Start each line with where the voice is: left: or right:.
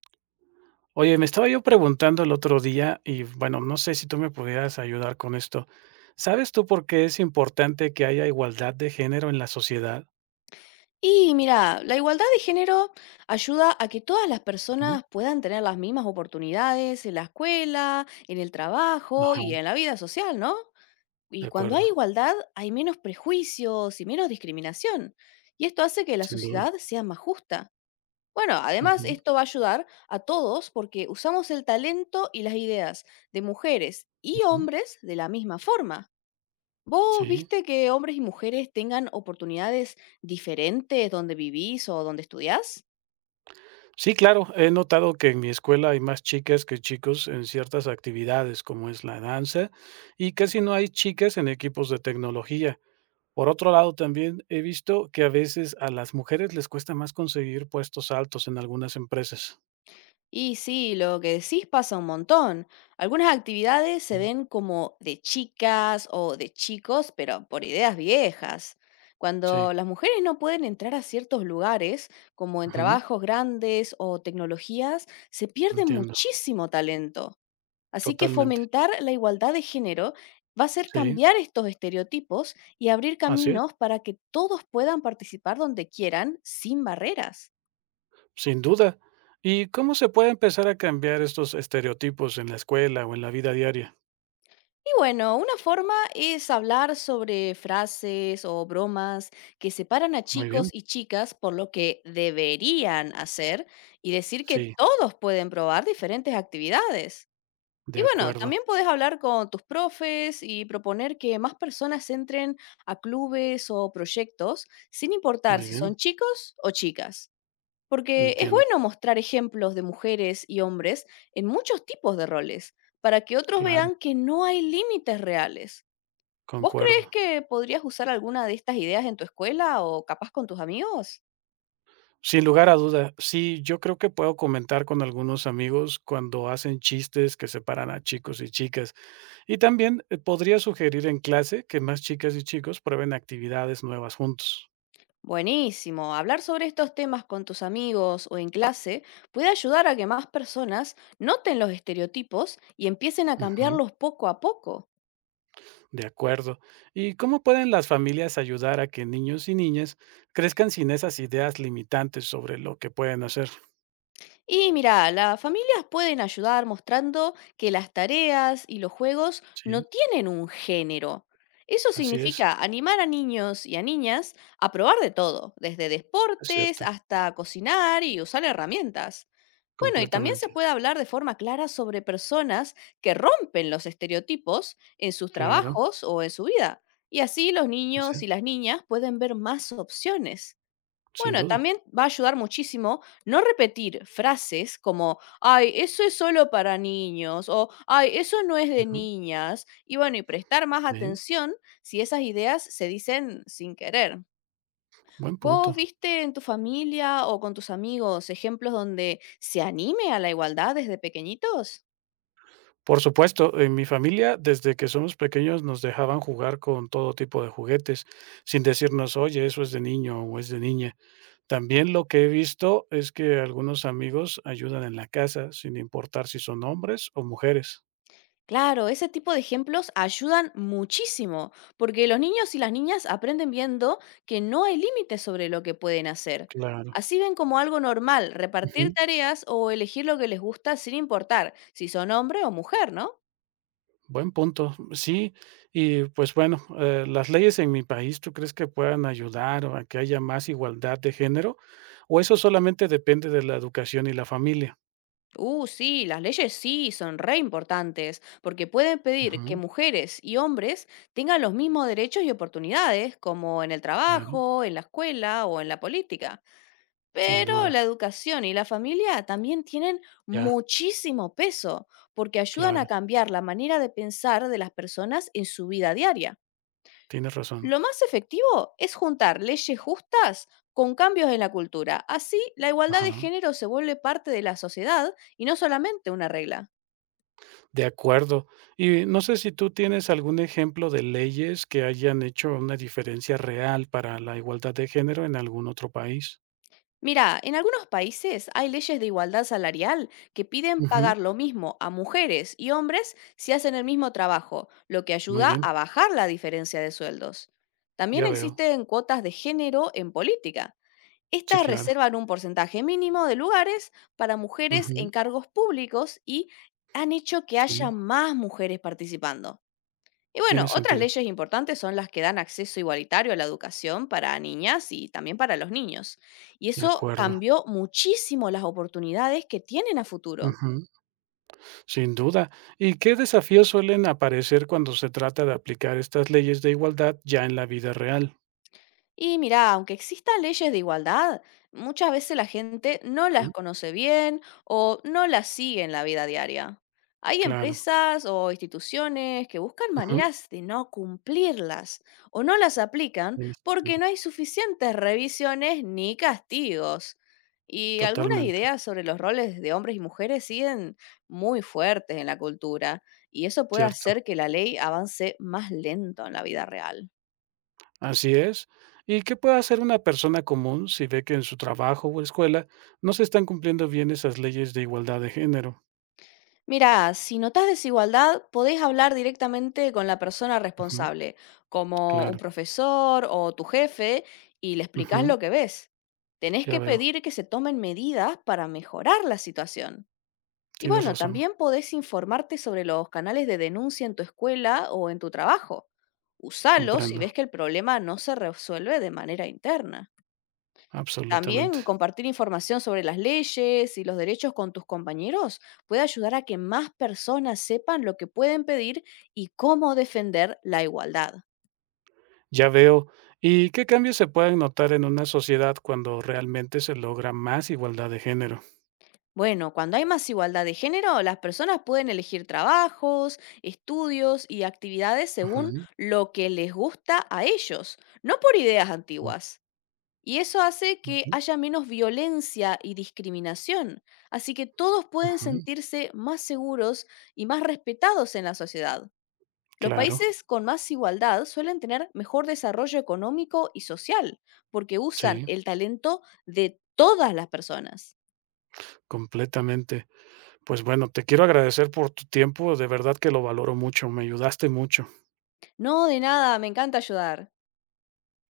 right: Oye, me estaba yo preguntando el otro día y bueno, no sé si tú me pudieras ayudar con esto. ¿Sabes tú por qué es importante que haya igualdad de género en la sociedad?
left: Y mira, la igualdad de género ayuda a que todas las
right: Ujú.
left: personas puedan tener las mismas oportunidades en la escuela, en el trabajo
right: Ajá,
left: y en la vida social, ¿no? Y
right: de
left: cuando hay
right: acuerdo,
left: igualdad hay menos prejuicios y menos discriminación. Y esto hace que la
right: sin duda.
left: sociedad sea más justa. Bueno, además
right: Ujú,
left: esto va a ayudar a todos porque usamos el talento y las ideas de mujeres y
right: ujú,
left: hombres de la misma forma. ¿Vos
right: sí.
left: viste que hombres y mujeres tengan oportunidades diferentes donde vivís o donde estudiás?
right: Sí, claro, he notado que en mi escuela hay más chicas que chicos en ciertas actividades, como es la danza, y casi no hay chicas en equipos de tecnología. Por otro lado, también he visto que a veces a las mujeres les cuesta más conseguir puestos altos en algunas empresas.
left: Y sí, lo que decís pasa un montón. Algunas actividades se ven como de chicas o de chicos, pero por ideas viejas.
right: Sí,
left: Cuando las mujeres no pueden entrar a ciertos lugares, como en
right: ujú,
left: trabajos grandes o tecnologías, se pierde
right: entiendo,
left: muchísimo talento. Así que
right: totalmente.
left: fomentar la igualdad de género va a ser
right: Sí,
left: cambiar estos estereotipos y abrir
right: así es,
left: caminos para que todos puedan participar donde quieran sin barreras.
right: sin duda. ¿Y cómo se puede empezar a cambiar estos estereotipos en la escuela o en la vida diaria?
left: Y bueno, una forma es hablar sobre frases o bromas que separan a
right: Muy bien,
left: chicos y chicas por lo que deberían hacer y decir que
right: sí,
left: todos pueden probar diferentes actividades.
right: de
left: Y bueno,
right: acuerdo,
left: también podés hablar con tus profes y proponer que más personas entren a clubes o proyectos, sin importar
right: muy
left: si
right: bien,
left: son chicos o chicas. Porque es
right: entiendo,
left: bueno mostrar ejemplos de mujeres y hombres en muchos tipos de roles, para que otros
right: claro,
left: vean que no hay límites reales. ¿Vos crees
right: concuerdo.
left: que podrías usar alguna de estas ideas en tu escuela o capaz con tus amigos?
right: Sin lugar a duda, sí, yo creo que puedo comentar con algunos amigos cuando hacen chistes que separan a chicos y chicas. Y también podría sugerir en clase que más chicas y chicos prueben actividades nuevas juntos.
left: Buenísimo. Hablar sobre estos temas con tus amigos o en clase puede ayudar a que más personas noten los estereotipos y empiecen a cambiarlos poco a poco.
right: De acuerdo. ¿Y cómo pueden las familias ayudar a que niños y niñas crezcan sin esas ideas limitantes sobre lo que pueden hacer?
left: Y mira, las familias pueden ayudar mostrando que las tareas y los juegos no
right: Sí,
left: tienen un género. Eso
right: así
left: significa animar a niños y a niñas a probar de todo, desde
right: es
left: deportes
right: cierto,
left: hasta cocinar y usar herramientas. Bueno, y también se
right: completamente.
left: puede hablar de forma clara sobre personas que rompen los estereotipos en sus
right: Claro,
left: trabajos o en su vida. Y así los
right: así
left: niños
right: es,
left: y las niñas pueden ver más opciones.
right: sin
left: Bueno,
right: duda.
left: también va a ayudar muchísimo no repetir frases como, ay, eso es solo para niños o, ay, eso no es de
right: Ujú,
left: niñas. Y bueno, y prestar más
right: sí,
left: atención si esas ideas se dicen sin querer.
right: buen
left: ¿Vos
right: punto.
left: viste en tu familia o con tus amigos ejemplos donde se anime a la igualdad desde pequeñitos?
right: Por supuesto, en mi familia, desde que somos pequeños, nos dejaban jugar con todo tipo de juguetes, sin decirnos, oye, eso es de niño o es de niña. También lo que he visto es que algunos amigos ayudan en la casa, sin importar si son hombres o mujeres.
left: Claro, ese tipo de ejemplos ayudan muchísimo, porque los niños y las niñas aprenden viendo que no hay límites sobre lo que pueden hacer.
right: Claro,
left: Así ven como algo normal repartir
right: ujú,
left: tareas o elegir lo que les gusta sin importar si son hombre o mujer, ¿no?
right: buen punto, sí, y pues bueno, las leyes en mi país, ¿tú crees que puedan ayudar o a que haya más igualdad de género? ¿O eso solamente depende de la educación y la familia?
left: Sí, las leyes sí son re importantes, porque pueden pedir que
right: Ujú,
left: mujeres y hombres tengan los mismos derechos y oportunidades, como en el
right: claro,
left: trabajo, en la escuela o en la política.
right: sin
left: Pero
right: duda,
left: la educación y la familia también tienen
right: ya,
left: muchísimo peso porque ayudan
right: claro,
left: a cambiar la manera de pensar de las personas en su vida diaria.
right: tienes razón,
left: Lo más efectivo es juntar leyes justas con cambios en la cultura. Así, la igualdad de
right: ajá,
left: género se vuelve parte de la sociedad y no solamente una regla.
right: de acuerdo. Y no sé si tú tienes algún ejemplo de leyes que hayan hecho una diferencia real para la igualdad de género en algún otro país.
left: Mira, en algunos países hay leyes de igualdad salarial que piden
right: Ujú,
left: pagar lo mismo a mujeres y hombres si hacen el mismo trabajo, lo que
right: muy
left: ayuda
right: bien,
left: a bajar la diferencia de sueldos. También
right: ya veo,
left: existen cuotas de género en política.
right: sí,
left: Estas
right: claro,
left: reservan un porcentaje mínimo de lugares para mujeres
right: ujú,
left: en cargos públicos y han hecho que
right: sí.
left: haya más mujeres participando. Y
right: Tiene
left: bueno, otras
right: sentido,
left: leyes importantes son las que dan acceso igualitario a la educación para niñas y también para los niños. Y
right: de
left: eso
right: acuerdo.
left: cambió muchísimo las oportunidades que tienen a futuro.
right: Ujú, sin duda. ¿Y qué desafíos suelen aparecer cuando se trata de aplicar estas leyes de igualdad ya en la vida real?
left: Y mira, aunque existan leyes de igualdad, muchas veces la gente no
right: Ujú,
left: las conoce bien o no las sigue en la vida diaria. Hay
right: claro.
left: empresas o instituciones que buscan
right: Ujú,
left: maneras de no cumplirlas o no las aplican
right: tiene
left: porque
right: sentido.
left: no hay suficientes revisiones ni castigos. Y algunas
right: Totalmente,
left: ideas sobre los roles de hombres y mujeres siguen muy fuertes en la cultura, y eso puede
right: cierto.
left: hacer que la ley avance más lento en la vida real.
right: Así es. ¿Y qué puede hacer una persona común si ve que en su trabajo o escuela no se están cumpliendo bien esas leyes de igualdad de género?
left: Mira, si notas desigualdad, podés hablar directamente con la persona
right: Ujú,
left: responsable, como un
right: claro.
left: profesor o tu jefe, y le explicás
right: Ujú,
left: lo que ves. Tenés
right: ya
left: que
right: veo.
left: pedir que se tomen medidas para mejorar la situación. Y
right: Tienes
left: bueno,
right: razón.
left: también podés informarte sobre los canales de denuncia en tu escuela o en tu trabajo. Usalos si
right: Comprendo.
left: ves que el problema no se resuelve de manera interna.
right: Absolutamente.
left: También compartir información sobre las leyes y los derechos con tus compañeros puede ayudar a que más personas sepan lo que pueden pedir y cómo defender la igualdad.
right: Ya veo. ¿Y qué cambios se pueden notar en una sociedad cuando realmente se logra más igualdad de género?
left: Bueno, cuando hay más igualdad de género, las personas pueden elegir trabajos, estudios y actividades según
right: Ujú,
left: lo que les gusta a ellos, no por ideas
right: mm,
left: antiguas. Y eso hace que haya menos violencia y discriminación, así que todos pueden
right: ujú,
left: sentirse más seguros y más respetados en la sociedad. Los
right: claro,
left: países con más igualdad suelen tener mejor desarrollo económico y social, porque usan
right: sí,
left: el talento de todas las personas.
right: completamente. Pues bueno, te quiero agradecer por tu tiempo, de verdad que lo valoro mucho, me ayudaste mucho.
left: No, de nada, me encanta ayudar.